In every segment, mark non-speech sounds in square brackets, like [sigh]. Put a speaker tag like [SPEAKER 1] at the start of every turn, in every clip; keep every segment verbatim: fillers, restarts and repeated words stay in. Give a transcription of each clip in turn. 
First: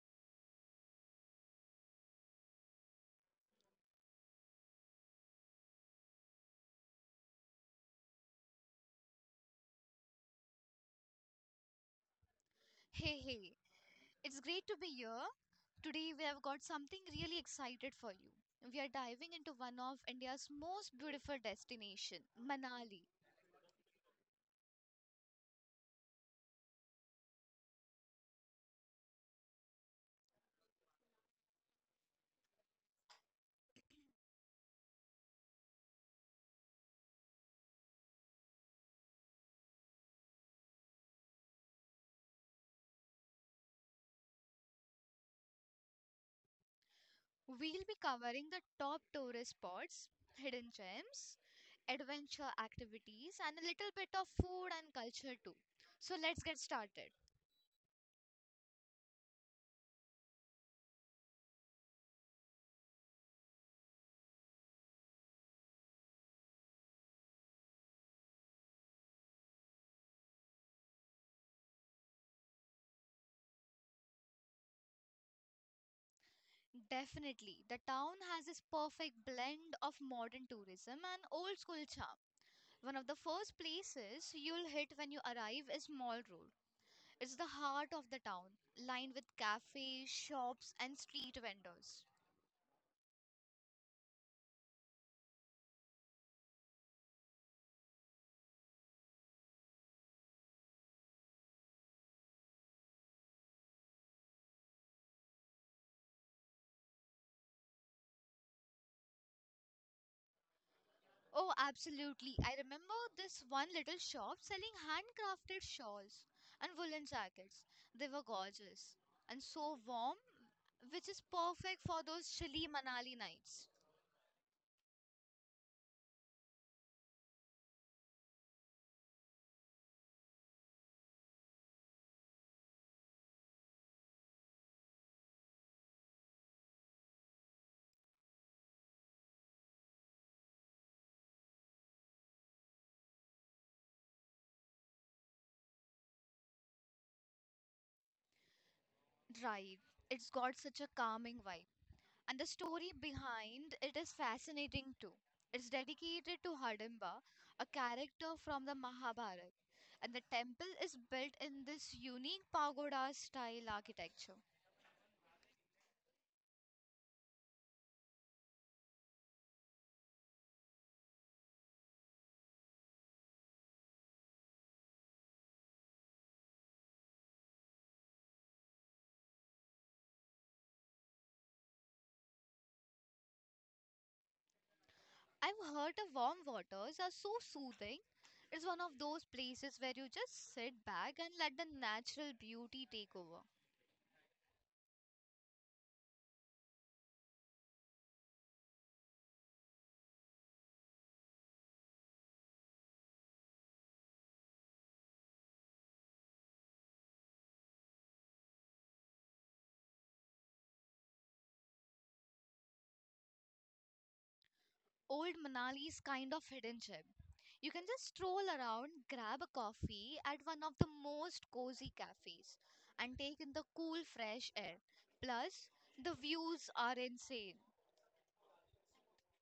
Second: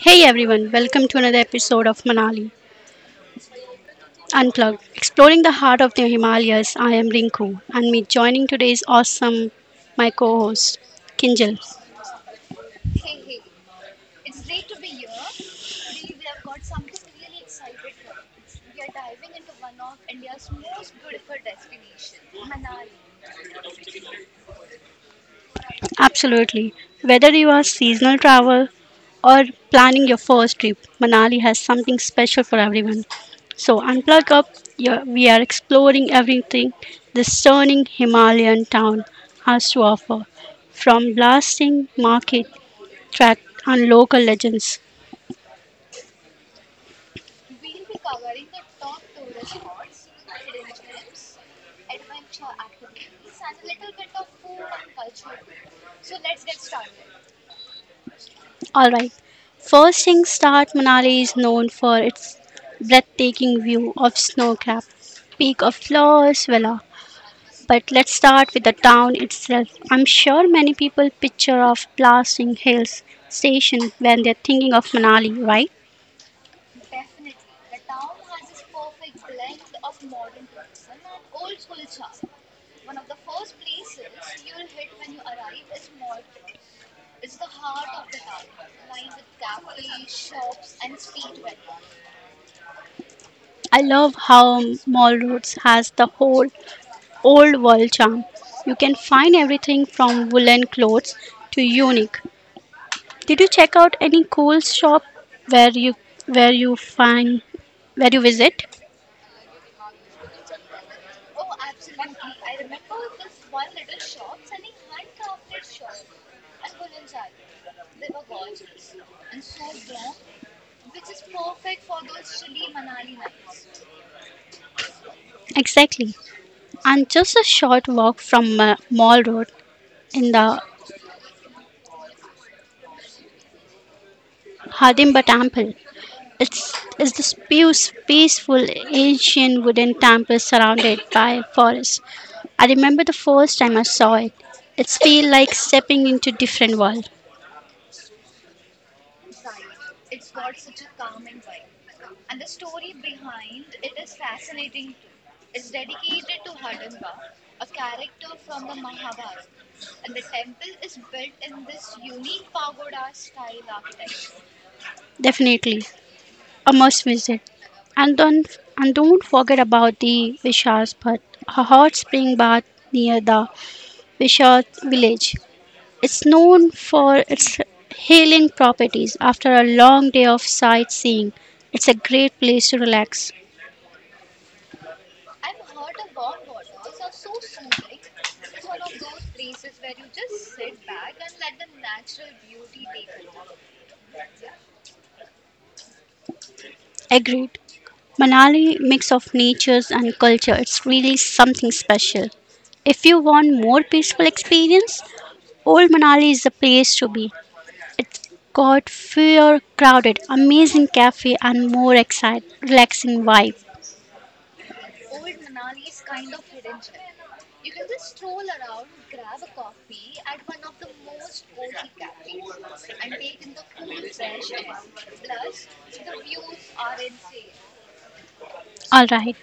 [SPEAKER 1] Hey everyone, welcome to another episode of Manali Unplugged, exploring the heart of the Himalayas. I am Rinku, and me joining today is awesome my co-host Kinjal.
[SPEAKER 2] Hey, hey, it's great to be here. Today we have got something really excited for you. We are diving into one of India's most beautiful destination, Manali.
[SPEAKER 1] Absolutely, whether you are seasonal travel or planning your first trip, Manali has something special for everyone. So unplug up. Your, we are exploring everything this stunning Himalayan town has to offer, from blasting market track and local legends.
[SPEAKER 2] We'll be covering the top tourist spots, hidden gems, adventure activities, and a little bit of food and culture too. So let's get started.
[SPEAKER 1] All right. First thing start, Manali is known for its breathtaking view of Snowcap Peak of Flores Villa. But let's start with the town itself. I'm sure many people picture of blasting hills station when they're thinking of Manali, right?
[SPEAKER 2] Definitely, the town has this perfect blend of modern tourism and old school charm. One of the first places you'll hit when you arrive is Mall Road. It's the heart of the town, lined with cafes, shops, and street vendors.
[SPEAKER 1] I love how Mall Roads has the whole old world charm. You can find everything from woolen clothes to unique. Did you check out any cool shop where you where you find where you visit?
[SPEAKER 2] Oh, absolutely. I remember this one little shop selling handcrafted shawls and woolen jackets. They were gorgeous and so warm, which is perfect for those chilly Manali nights.
[SPEAKER 1] Exactly. And just a short walk from uh, Mall Road in the Hardimba Temple. It's, it's this peace, peaceful ancient wooden temple surrounded by forest. I remember the first time I saw it. It's feel like stepping into different world.
[SPEAKER 2] Right. It's got such a calming vibe. And the story behind it is fascinating too. It's dedicated to Hardimba, a character from the Mahabharata, and the temple is built in this unique pagoda style architecture.
[SPEAKER 1] Definitely. A must visit. And don't and don't forget about the Vishas Bhat, a hot spring bath near the Vishas village. It's known for its healing properties. After a long day of sightseeing, it's a great place to relax.
[SPEAKER 2] I've heard the warm waters are so soothing. It's one of those places where you just sit back and let the natural beauty take over.
[SPEAKER 1] Agreed. Manali mix of natures and culture. It's really something special. If you want more peaceful experience, Old Manali is the place to be. It's got fewer crowded, amazing cafe, and more excite, relaxing vibe.
[SPEAKER 2] Old Manali's kind of hidden gem. You can just stroll around, grab a coffee at one of the most cozy cafes, and take in the cool, fresh air. Plus, the views are insane.
[SPEAKER 1] All right,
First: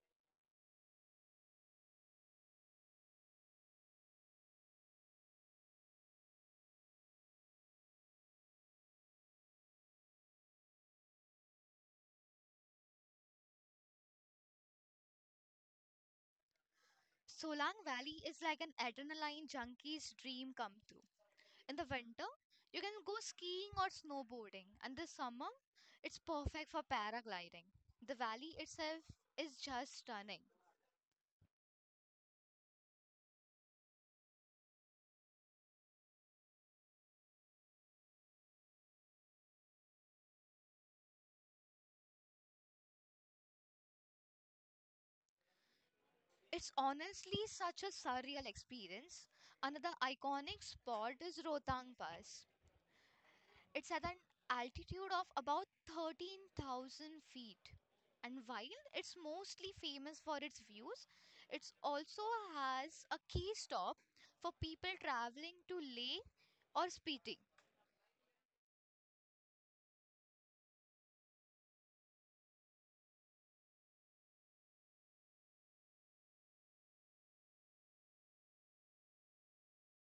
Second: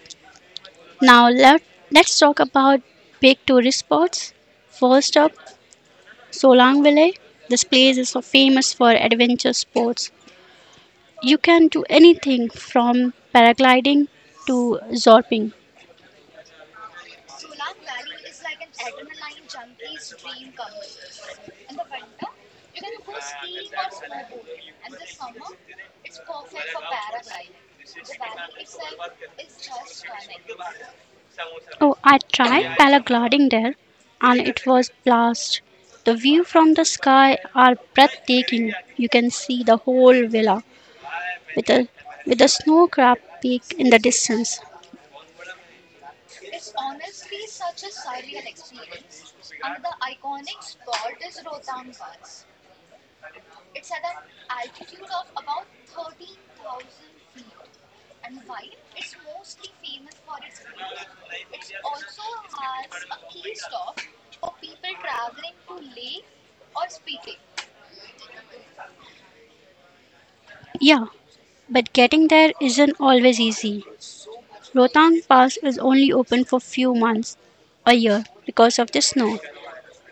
[SPEAKER 1] now let, let's talk about big tourist spots. First up, Solang Valley. This place is so famous for adventure sports. You can do anything from paragliding to zorping.
[SPEAKER 2] Solang Valley is like an adrenaline junkie's dream come true. In the winter, you can go skiing or snowboarding, and this summer, it's perfect for paragliding. The valley itself is just stunning.
[SPEAKER 1] Oh, I tried paragliding there and it was blast. The view from the sky are breathtaking. You can see the whole villa with a with a snow crab peak in the distance.
[SPEAKER 2] It's honestly such a surreal experience. Another iconic spot is Rotang Pass. It's at an altitude of about thirteen thousand feet. And while it's mostly famous for its views, it also has a key stop for people traveling to Leh or Spiti.
[SPEAKER 1] Yeah, but getting there isn't always easy. Rohtang Pass is only open for few months a year because of the snow.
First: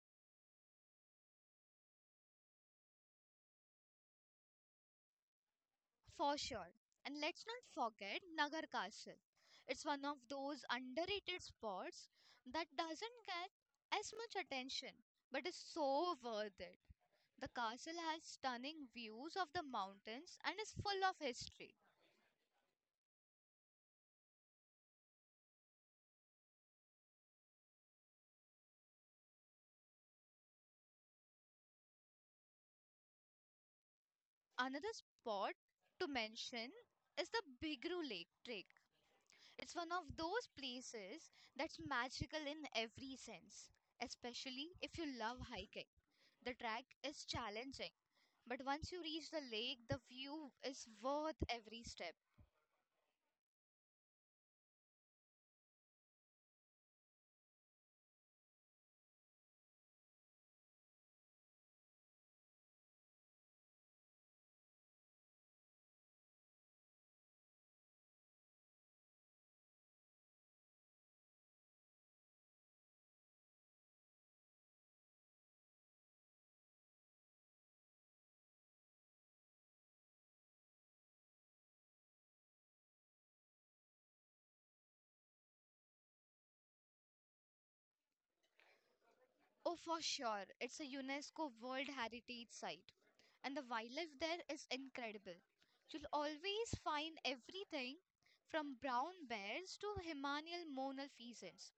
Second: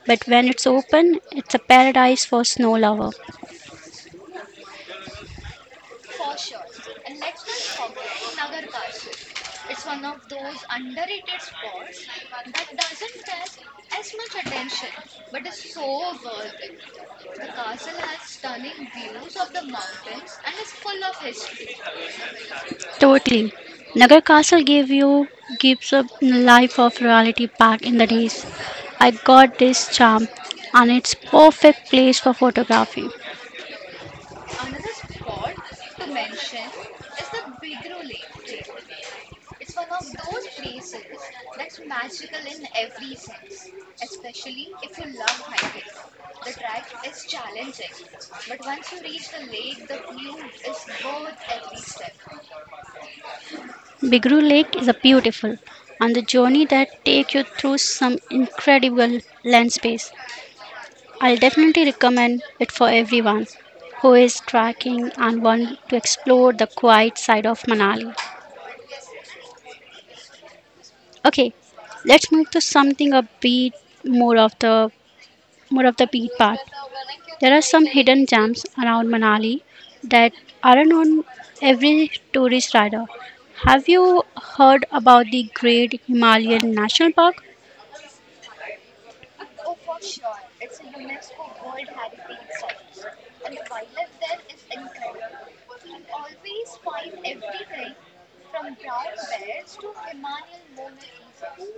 [SPEAKER 1] But when it's open, it's a paradise for snow lover.
[SPEAKER 2] For sure. And let's not forget Nagar Castle. It's one of those underrated spots that doesn't get as much attention, but is so worth it. The castle has stunning views of the mountains and is full of history.
[SPEAKER 1] Totally. Nagar Castle gave you gives a life of reality back in the days. I got this charm and it's perfect place for photography.
[SPEAKER 2] Another spot to mention is the Bigru Lake Trek. It's one of those places that's magical in every sense, especially if you love hiking. The track is challenging, but once you reach the lake, the view is worth every step.
[SPEAKER 1] Bigroo Lake is a beautiful on the journey that take you through some incredible landscapes. I'll definitely recommend it for everyone who is trekking and want to explore the quiet side of Manali. Okay, let's move to something a bit more of the more of the beat part. There are some hidden gems around Manali that aren't on every tourist radar. Have you heard about the Great Himalayan National Park?
[SPEAKER 2] Oh, for sure, it's a UNESCO World Heritage Site, and the wildlife there is incredible. You'll always find everything from brown bears to Himalayan monal pheasants.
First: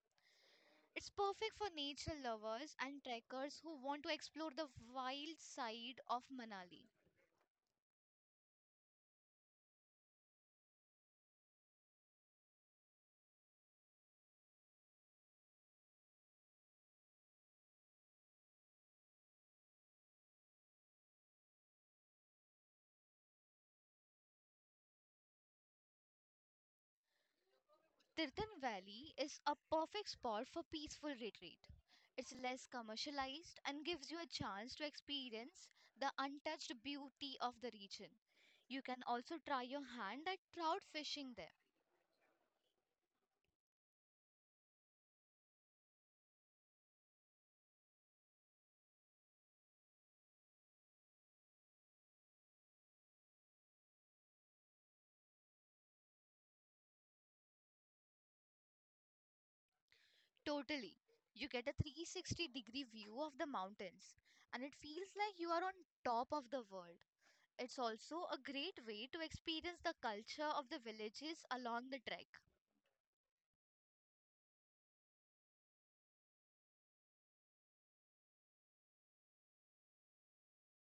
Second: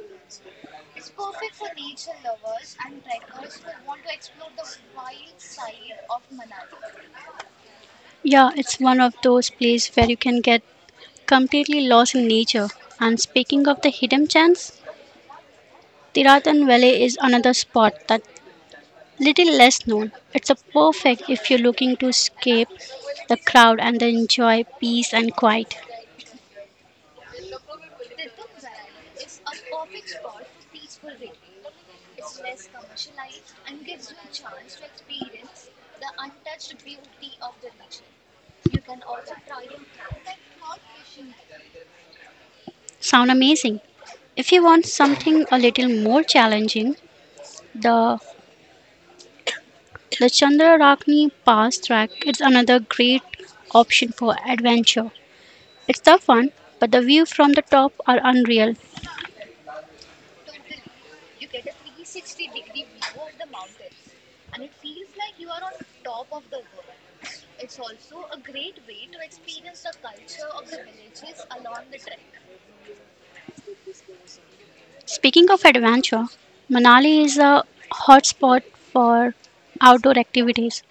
[SPEAKER 2] It's perfect for nature lovers and trekkers who want to explore the wild side of Manali.
[SPEAKER 1] Yeah, it's one of those places where you can get completely lost in nature. And speaking of the hidden gems, Tiratan Valley is another spot that little less known. It's a perfect if you're looking to escape the crowd and enjoy peace and quiet.
[SPEAKER 2] Tirthan Valley is a perfect spot for peaceful retreat. It's less commercialized and gives you a chance to experience the untouched beauty of the region. You can also try your hand at trout fishing there.
[SPEAKER 1] Sound amazing. If you want something a little more challenging, the the Chandrarakni Pass track is another great option for adventure. It's tough one, but the view from the top are unreal.
[SPEAKER 2] Totally. You get a three sixty degree view of the mountains and it feels like you are on top of the world. It's also a great way to experience the culture of the villages along the trek.
[SPEAKER 1] Speaking of adventure, Manali is a hotspot for outdoor activities.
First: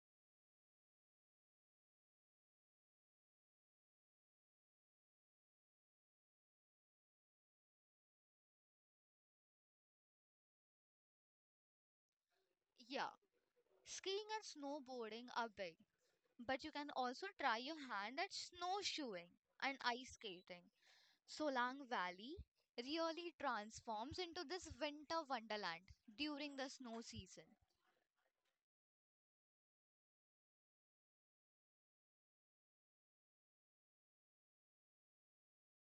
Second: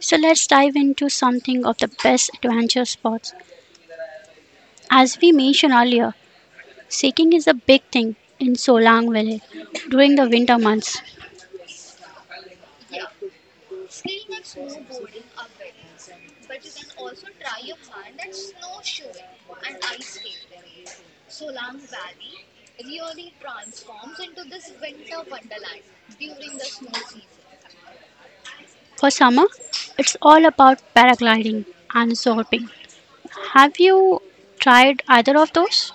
[SPEAKER 1] So let's dive into something of the best adventure spots. As we mentioned earlier, hiking is a big thing in Solang Valley during the winter months.
[SPEAKER 2] Yeah, skiing and snowboarding are big, but you can also try your hand at snowshoeing and ice skating. Solang Valley really transforms into this winter wonderland during the snow season.
[SPEAKER 1] For summer, it's all about paragliding and zorping. Have you tried either of those?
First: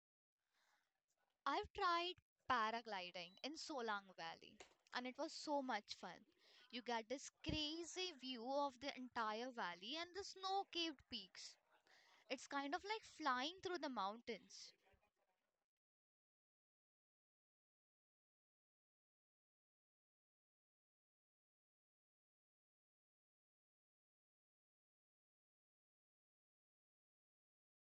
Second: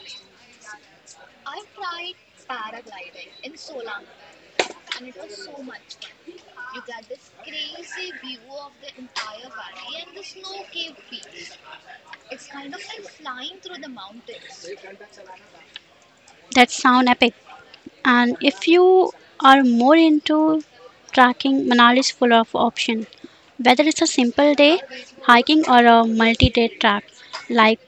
[SPEAKER 2] I've tried paragliding in Solang Valley and it was so much fun. You get this crazy view of the entire valley and the snow capped peaks. It's kind of like flying through the mountains.
[SPEAKER 1] That sound epic. And if you are more into tracking, Manali is full of options. Whether it's a simple day hiking or a multi-day track like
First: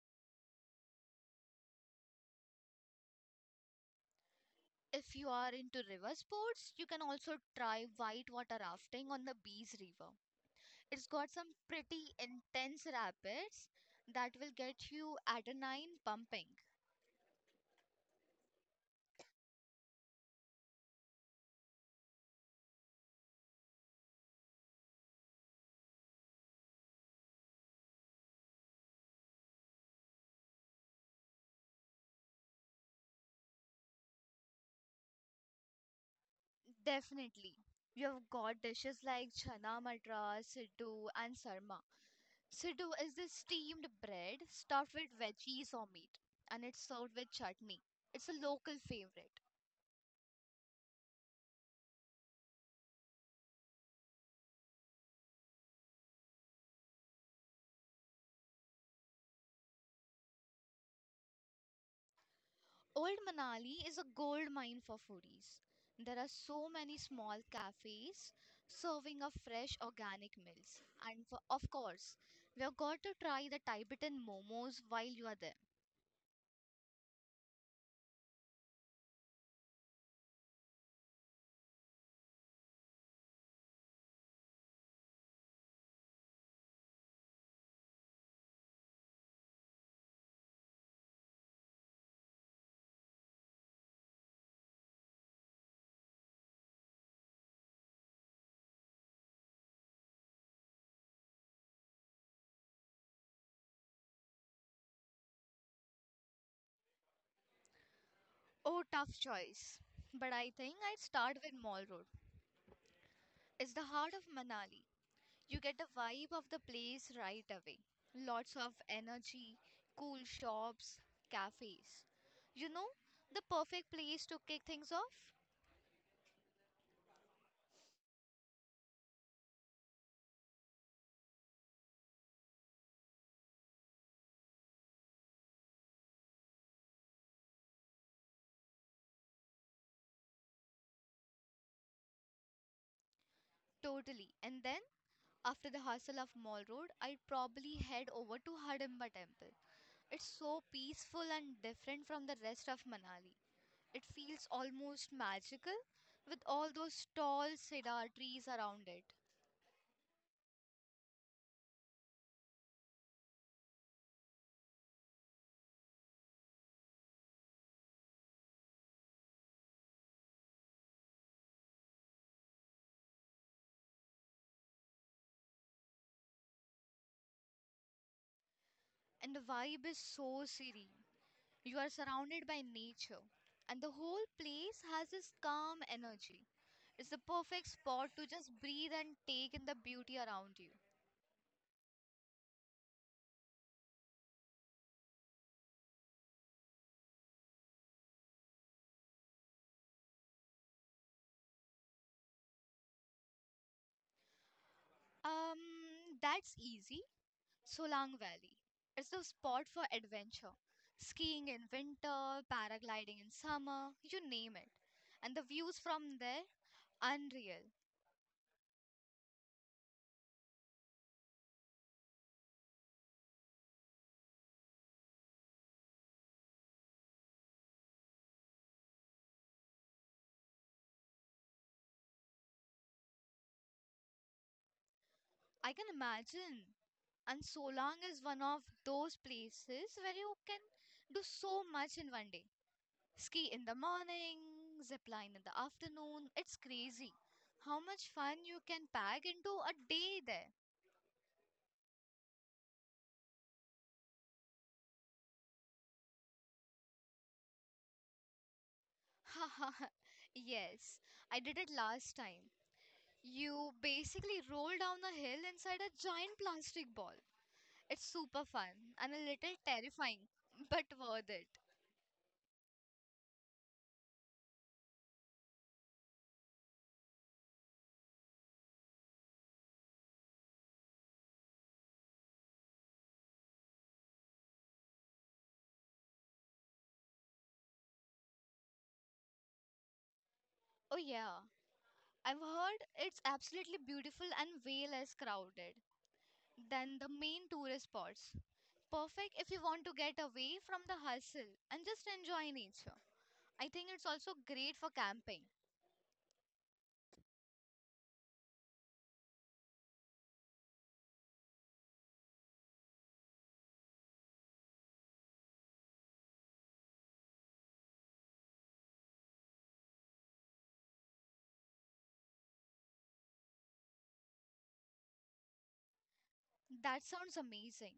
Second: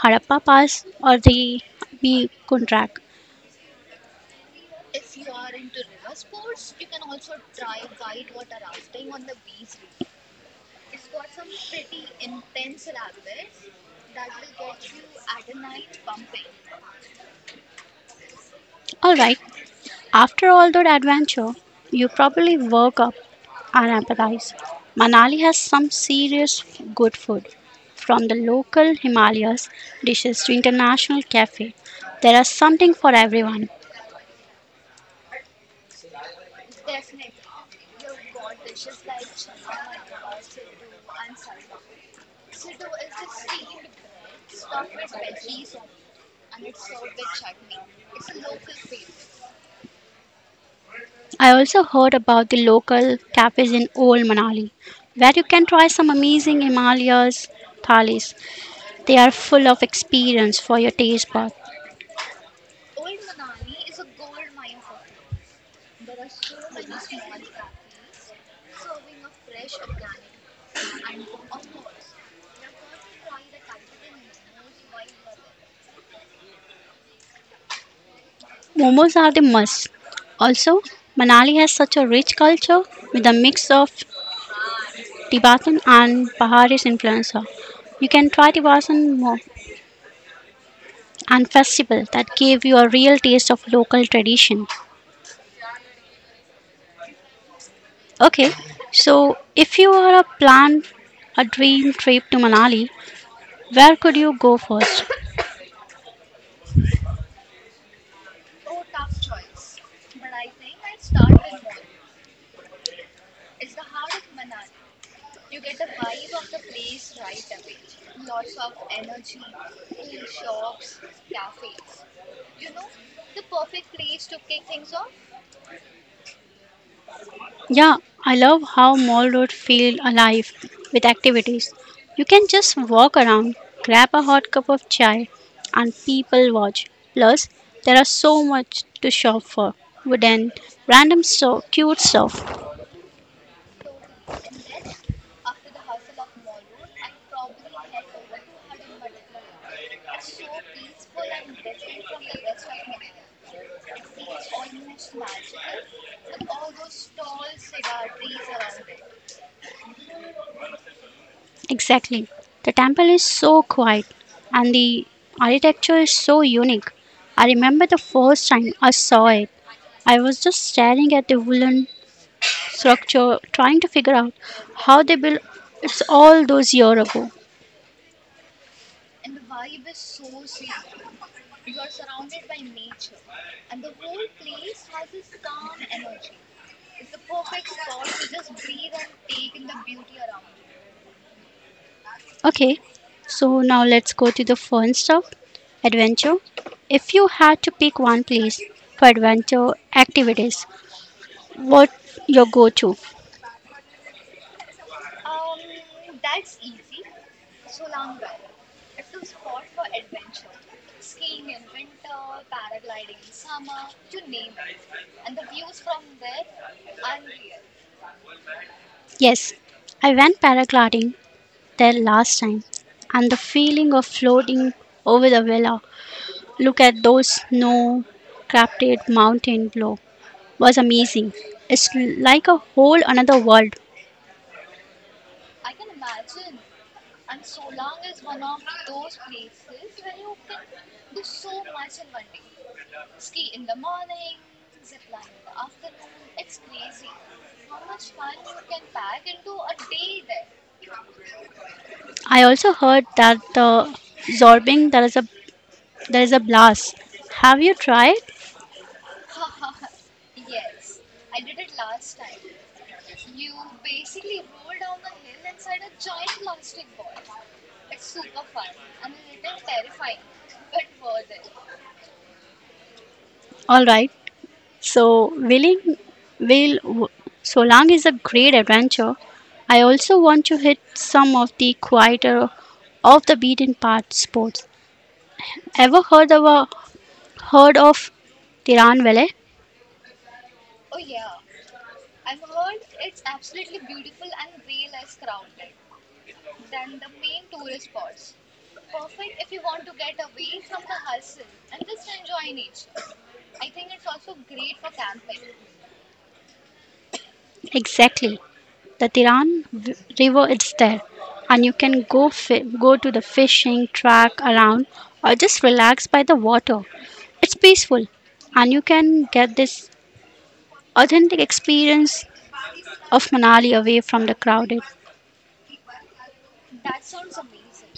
[SPEAKER 1] Harappa Pass or the B Track.
[SPEAKER 2] If you are into river sports, you can also try whitewater rafting on the Bees River. It's got some pretty intense rapids that will get you adrenaline pumping.
[SPEAKER 1] All right. After all that adventure, you probably woke up and empathize. Manali has some serious good food. From the local Himalayas dishes to international cafe, there is something for everyone.
[SPEAKER 2] Definitely. You've got dishes like chana matra, siddu, and sarma. Siddu is this steamed bread stuffed with veggies or meat, and it's served with chutney. It's a local favorite.
[SPEAKER 1] I also heard about the local cafes in Old Manali, where you can try some amazing Himalayas thalis. They are full of experience for your taste bud.
[SPEAKER 2] Old Manali is a gold mine for foodies. There are so many small cafes serving up fresh organic meals. And for, of course, we have got to try the Tibetan momos while you are there.
[SPEAKER 1] Momos are the must. Also, Manali has such a rich culture with a mix of Tibetan and Bahari's influence. You can try Tibetan more and festival that gave you a real taste of local tradition. Okay, so if you are a plan a dream trip to Manali, where could you go first?
[SPEAKER 2] Oh, tough choice. But I think I'd start with Mall Road. It's the heart of Manali. You get the vibe of the place right away. Lots of energy, cool shops, cafes. You know, the perfect place to kick things off?
[SPEAKER 1] Yeah, I love how Mall Road feel alive with activities. You can just walk around, grab a hot cup of chai, and people watch. Plus, there are so much to shop for. Wooden, random so cute stuff.
[SPEAKER 2] Totally. And then after the hustle of Mall Road, I'd probably head over to Hardimba Temple. It's so peaceful and different from the rest of Manali. It feels almost magical with all those tall cedar trees around it.
[SPEAKER 1] Exactly. The temple is so quiet, and the architecture is so unique. I remember the first time I saw it. I was just staring at the wooden structure, trying to figure out how they built it's all those year ago.
[SPEAKER 2] And the vibe is so serene. You are surrounded by nature, and the whole place has this calm energy. It's the perfect spot to just breathe and take in the beauty around you.
[SPEAKER 1] Okay, so now let's go to the fun stuff adventure. If you had to pick one place for adventure activities, what your go to?
[SPEAKER 2] Um, that's easy. Solang Valley. It's the spot for adventure. Skiing in winter, paragliding in summer, you name it. And the views from there, unreal.
[SPEAKER 1] Yes, I went paragliding there last time, and the feeling of floating over the villa, look at those snow crafted mountain below, was amazing. It's like a whole another world.
[SPEAKER 2] I can imagine. And Solang is one of those places where you can do so much in one day. Ski in the morning, zip line in the afternoon. It's crazy how much fun you can pack into a day there.
[SPEAKER 1] I also heard that the Zorbing there is a there is a blast. Have you tried?
[SPEAKER 2] [laughs] Haha, yes, I did it last time. You basically roll down a hill inside a giant plastic ball. It's super fun and a little terrifying, [laughs] but worth it.
[SPEAKER 1] All right. So willing will Solang is a great adventure. I also want to hit some of the quieter, off the beaten path sports. Ever heard of a, heard of Tiran Valley?
[SPEAKER 2] Oh, yeah, I've heard it's absolutely beautiful and way less crowded than the main tourist spots. Perfect if you want to get away from the hustle and just enjoy nature. I think it's also great for camping.
[SPEAKER 1] Exactly. The Tiran v- River is there, and you can go fi- go to the fishing track around or just relax by the water. It's peaceful, and you can get this authentic experience of Manali away from the crowded.
[SPEAKER 2] That sounds amazing.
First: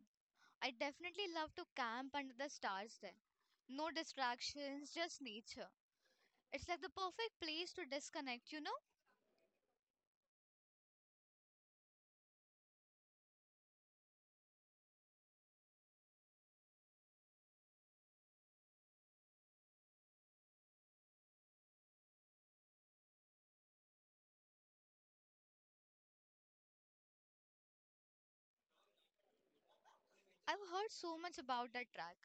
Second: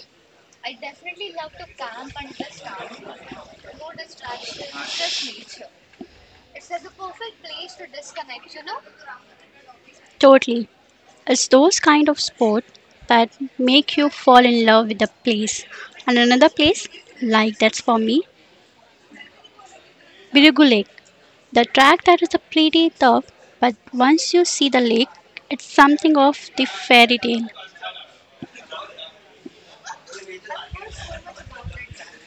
[SPEAKER 2] I definitely love to camp under the stars there. No distractions, just nature. It's like the perfect place to disconnect, you know?
[SPEAKER 1] Totally. It's those kind of sport that make you fall in love with the place. And another place like that's for me Birugu Lake. The track that is a pretty tough, but once you see the lake, it's something of the fairy tale.
[SPEAKER 2] I've heard so much about that track.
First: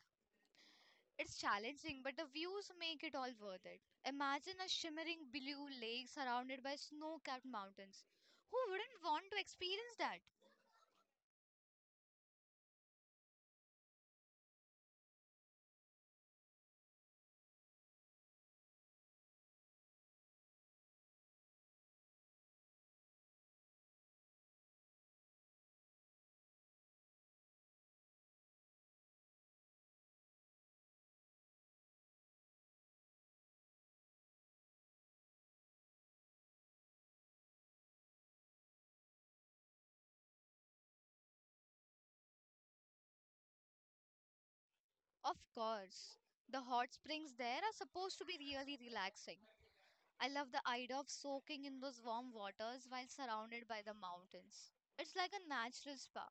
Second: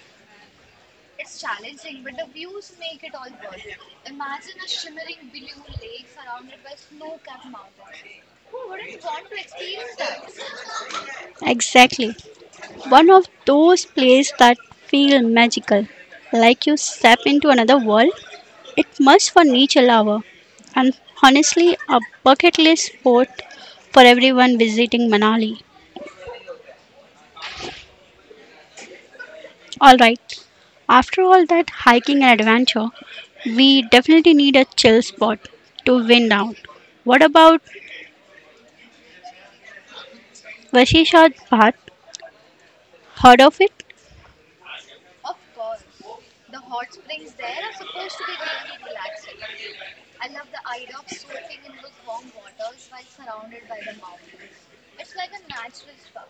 [SPEAKER 2] It's challenging, but the views make it all worth it. Imagine a shimmering blue lake surrounded by snow capped mountains. Who wouldn't want to experience that?
[SPEAKER 1] Exactly. One of those places that feel magical, like you step into another world. It must for nature lover, and honestly, a bucket list spot for everyone visiting Manali. All right. After all that hiking and adventure, we definitely need a chill spot to wind down. What about Vashishad Bhat, heard of it?
[SPEAKER 2] Of course. The hot springs there are supposed to be really relaxing. I love the idea of soaking in those warm waters while surrounded by the mountains. It's like a natural spa.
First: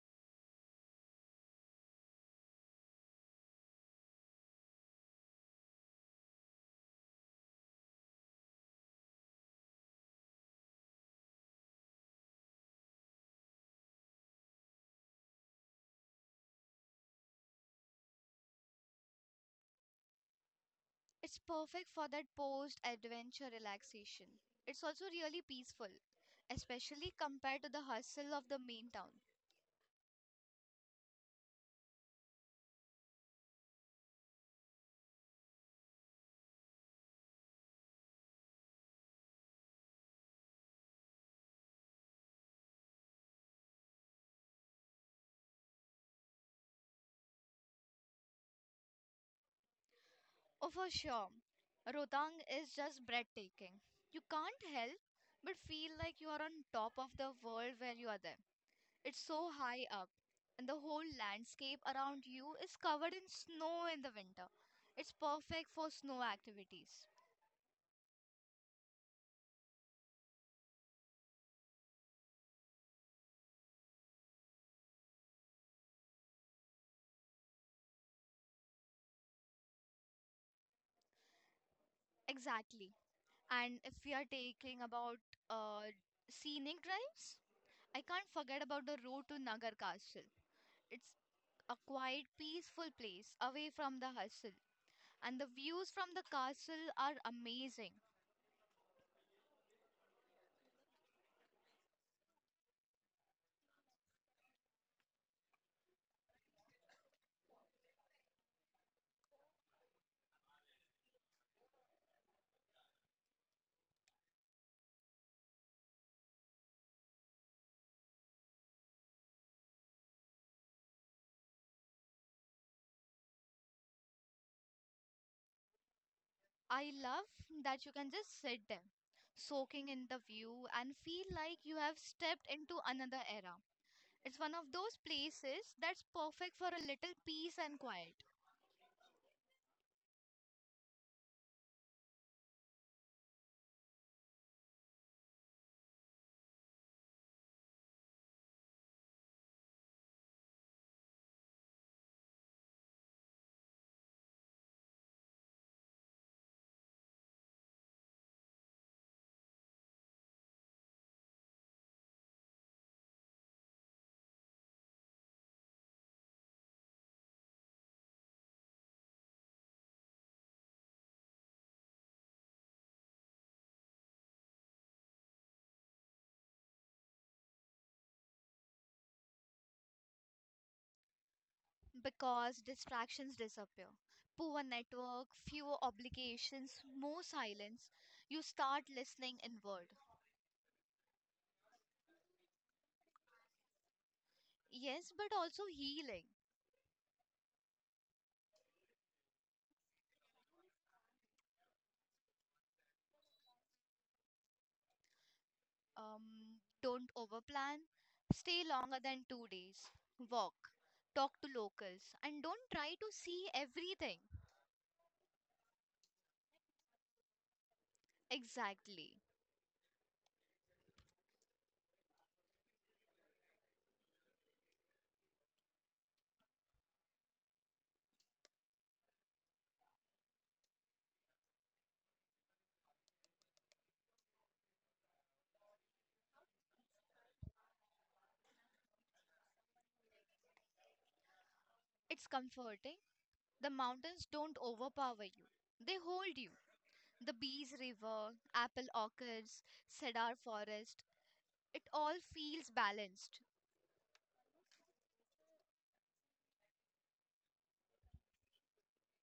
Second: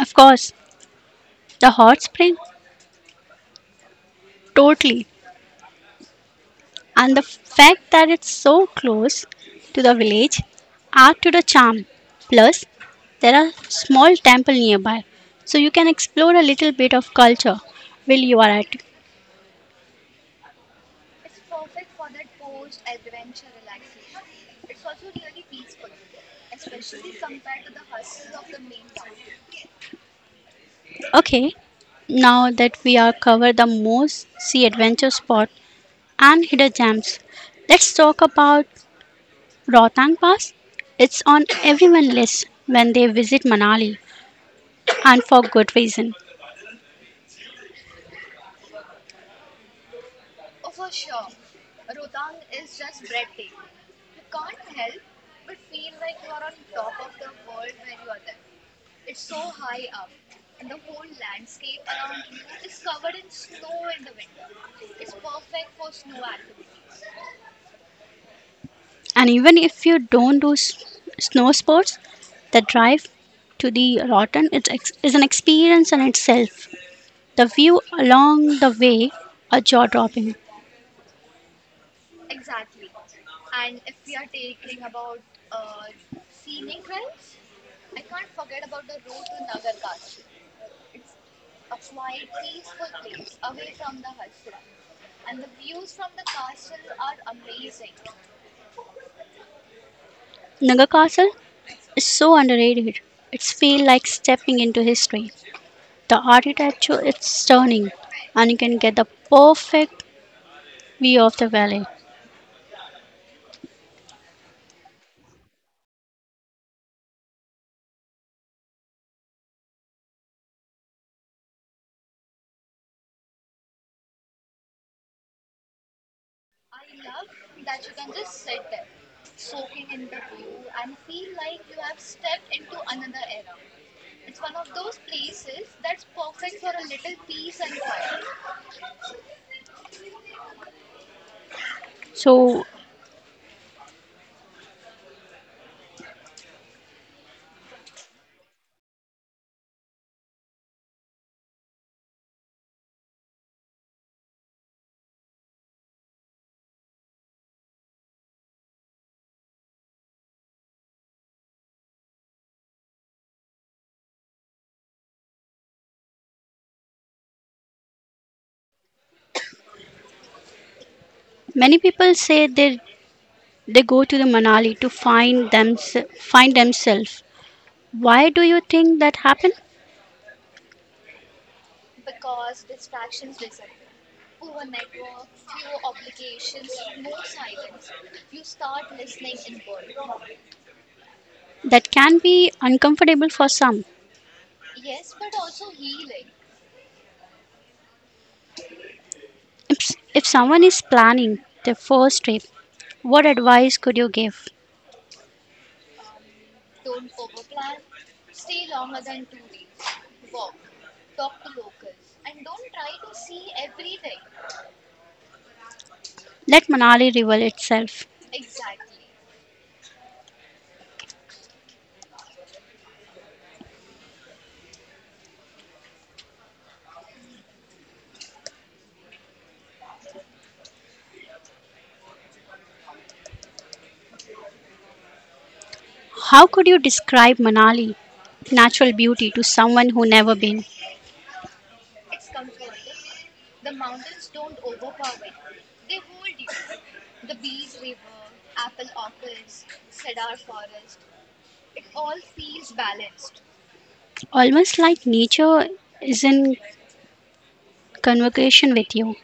[SPEAKER 1] Of course, the hot spring, totally. And the fact that it's so close to the village add to the charm. Plus, there are small temple nearby, so you can explore a little bit of culture while you are at it.
[SPEAKER 2] It's perfect for that post adventure relaxation. It's also really peaceful, especially compared to the hustle of the main town.
[SPEAKER 1] Okay, now that we are covered the most sea adventure spot and hidden gems, let's talk about Rohtang Pass. It's on everyone's list when they visit Manali, and for good reason.
[SPEAKER 2] Oh, for sure, Rotang is just breathtaking. You can't help but feel like you are on top of the world when you are there. It's so high up, and the whole landscape around you is covered in snow in the winter. It's perfect for snow activities.
[SPEAKER 1] And even if you don't do s- snow sports, the drive to the Rotten is, ex- is an experience in itself. The view along the way are jaw dropping.
[SPEAKER 2] Exactly. And if we are taking about uh, scenic drives, I can't forget about the road to Nagar Castle. It's a quiet, peaceful place away from the hustle, and the views from the castle are amazing.
[SPEAKER 1] Naga Castle is so underrated. It's feel like stepping into history. The architecture is stunning, and you can get the perfect view of the valley.
[SPEAKER 2] I love that you can just sit there, soaking in the view, and feel like you have stepped into another era. It's one of those places that's perfect for a little peace and quiet
[SPEAKER 1] So many people say they they go to the Manali to find them find themselves. Why do you think that happened?
[SPEAKER 2] because distractions disappear. Poor network, fewer obligations, more silence. You start listening inward.
[SPEAKER 1] That can be uncomfortable for some.
[SPEAKER 2] Yes, but also healing.
[SPEAKER 1] If, if someone is planning their first trip, what advice could you give?
[SPEAKER 2] Um, don't overplan. Stay longer than two days. Walk. Talk to locals. And don't try to see everything.
[SPEAKER 1] Let Manali reveal itself.
[SPEAKER 2] Exactly.
[SPEAKER 1] How could you describe Manali, natural beauty, to someone who never been?
[SPEAKER 2] It's comforting. The mountains don't overpower you, they hold you. The Bees River, apple orchards, cedar forest, it all feels balanced.
[SPEAKER 1] Almost like nature is in convocation with you.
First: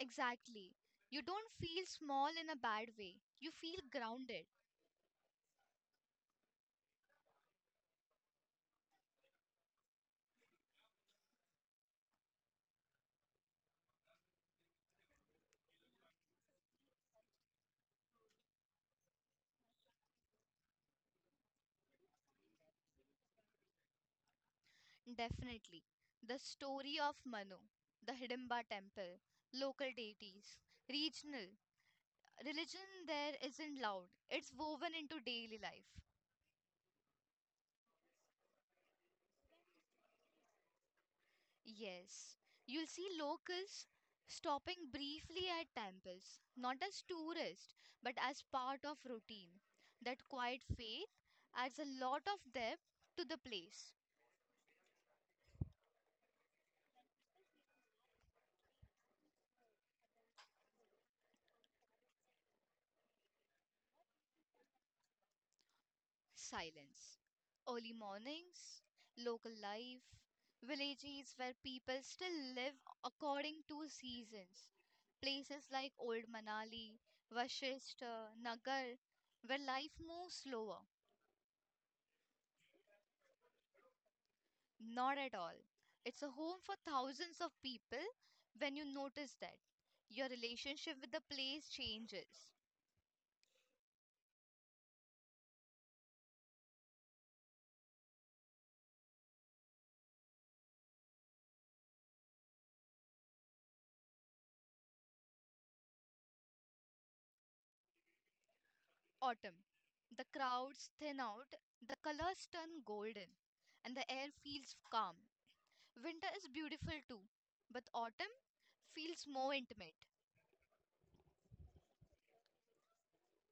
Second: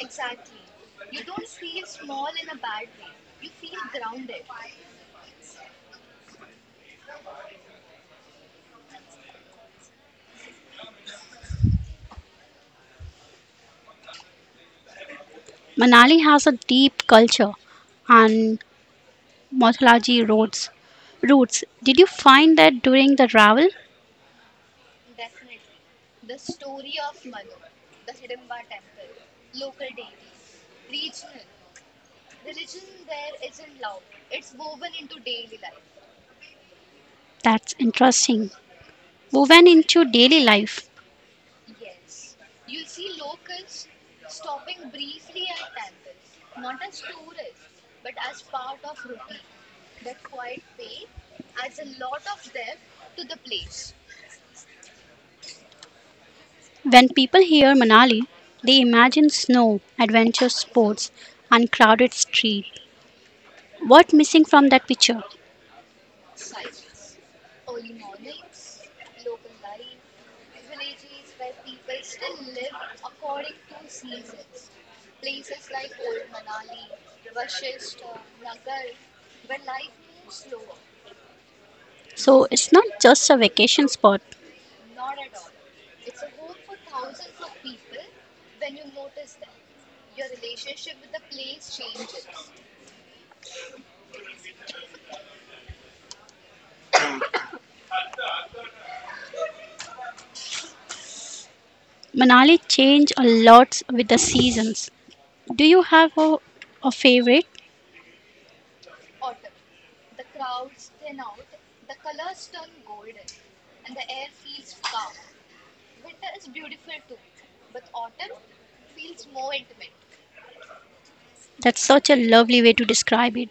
[SPEAKER 2] Exactly. You don't feel small in a bad way, you feel grounded.
[SPEAKER 1] Manali has a deep culture and mythology roads roots. Did you find that during the travel?
[SPEAKER 2] Definitely. The story of Manu, the Hidimba temple, local deities, regional religion there isn't loud, it's woven into daily life.
[SPEAKER 1] That's interesting. Woven into daily life.
[SPEAKER 2] Yes, you'll see locals stopping briefly at temples, not as tourists, but as part of routine. That quiet faith adds a lot of depth to the place.
[SPEAKER 1] When people hear Manali, they imagine snow, adventure sports, uncrowded street. What missing from that picture?
[SPEAKER 2] Silence. Early mornings, local life, villages where people still live according to seasons. Places like Old Manali, Vashishta, Nagar, where life moves slower.
[SPEAKER 1] So it's not just a vacation spot.
[SPEAKER 2] Not at all. It's a home for thousands of people when you notice that. Your relationship with the place changes.
[SPEAKER 1] Manali change a lot with the seasons. Do you have a, a favorite?
[SPEAKER 2] Autumn. The crowds thin out, the colors turn golden, and the air feels calm. Winter is beautiful too, but autumn feels more intimate
[SPEAKER 1] That's such a lovely way to describe it.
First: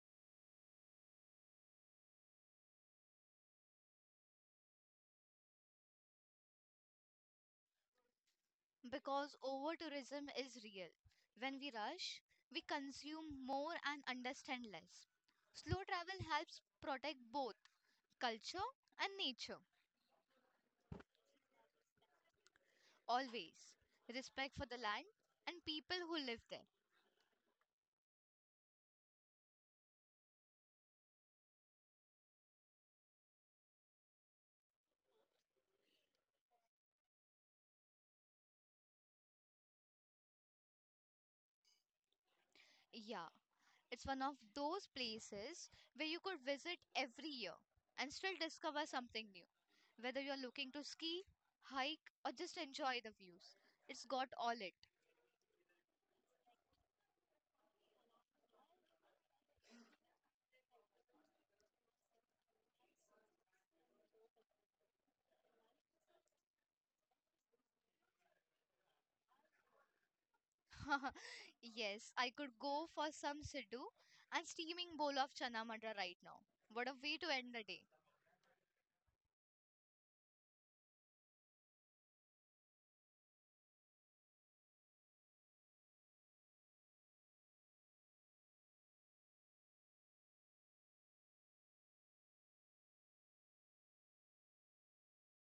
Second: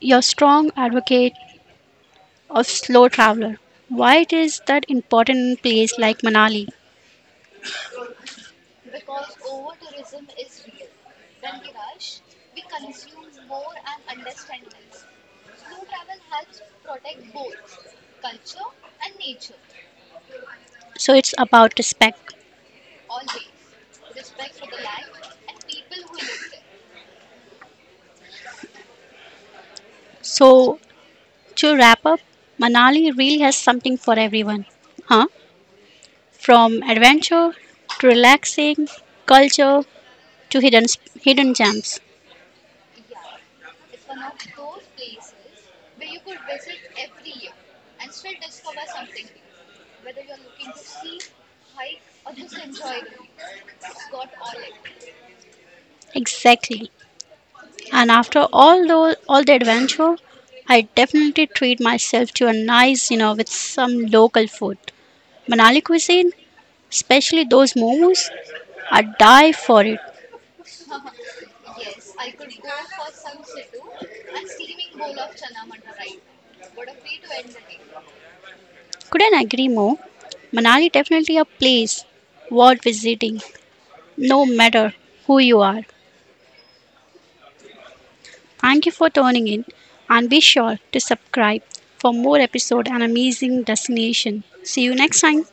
[SPEAKER 1] You're strong advocate of slow traveler. Why it is that important in place like Manali?
[SPEAKER 2] because over tourism is real. When we rush, we consume more and understand less. Slow travel helps protect both culture and nature,
[SPEAKER 1] So it's about respect.
[SPEAKER 2] always. Respect for the land and people who live there.
[SPEAKER 1] So to wrap up, Manali really has something for everyone, huh? From adventure to relaxing, culture to hidden hidden gems.
[SPEAKER 2] Yeah, it's one of those places where you could visit every year and still discover something new. Whether you're looking to ski, hike, or just enjoy the views, it's got all it.
[SPEAKER 1] Exactly. And after all those all the adventure, I definitely treat myself to a nice dinner with some local food. Manali cuisine, especially those momos, I die for it.
[SPEAKER 2] [laughs] Yes, I could go for some siddu and steaming bowl of chana madra right now. What a way to end the day.
[SPEAKER 1] Couldn't agree more. Manali definitely a place worth visiting, no matter who you are. Thank you for tuning in and be sure to subscribe for more episode and amazing destination. See you next time.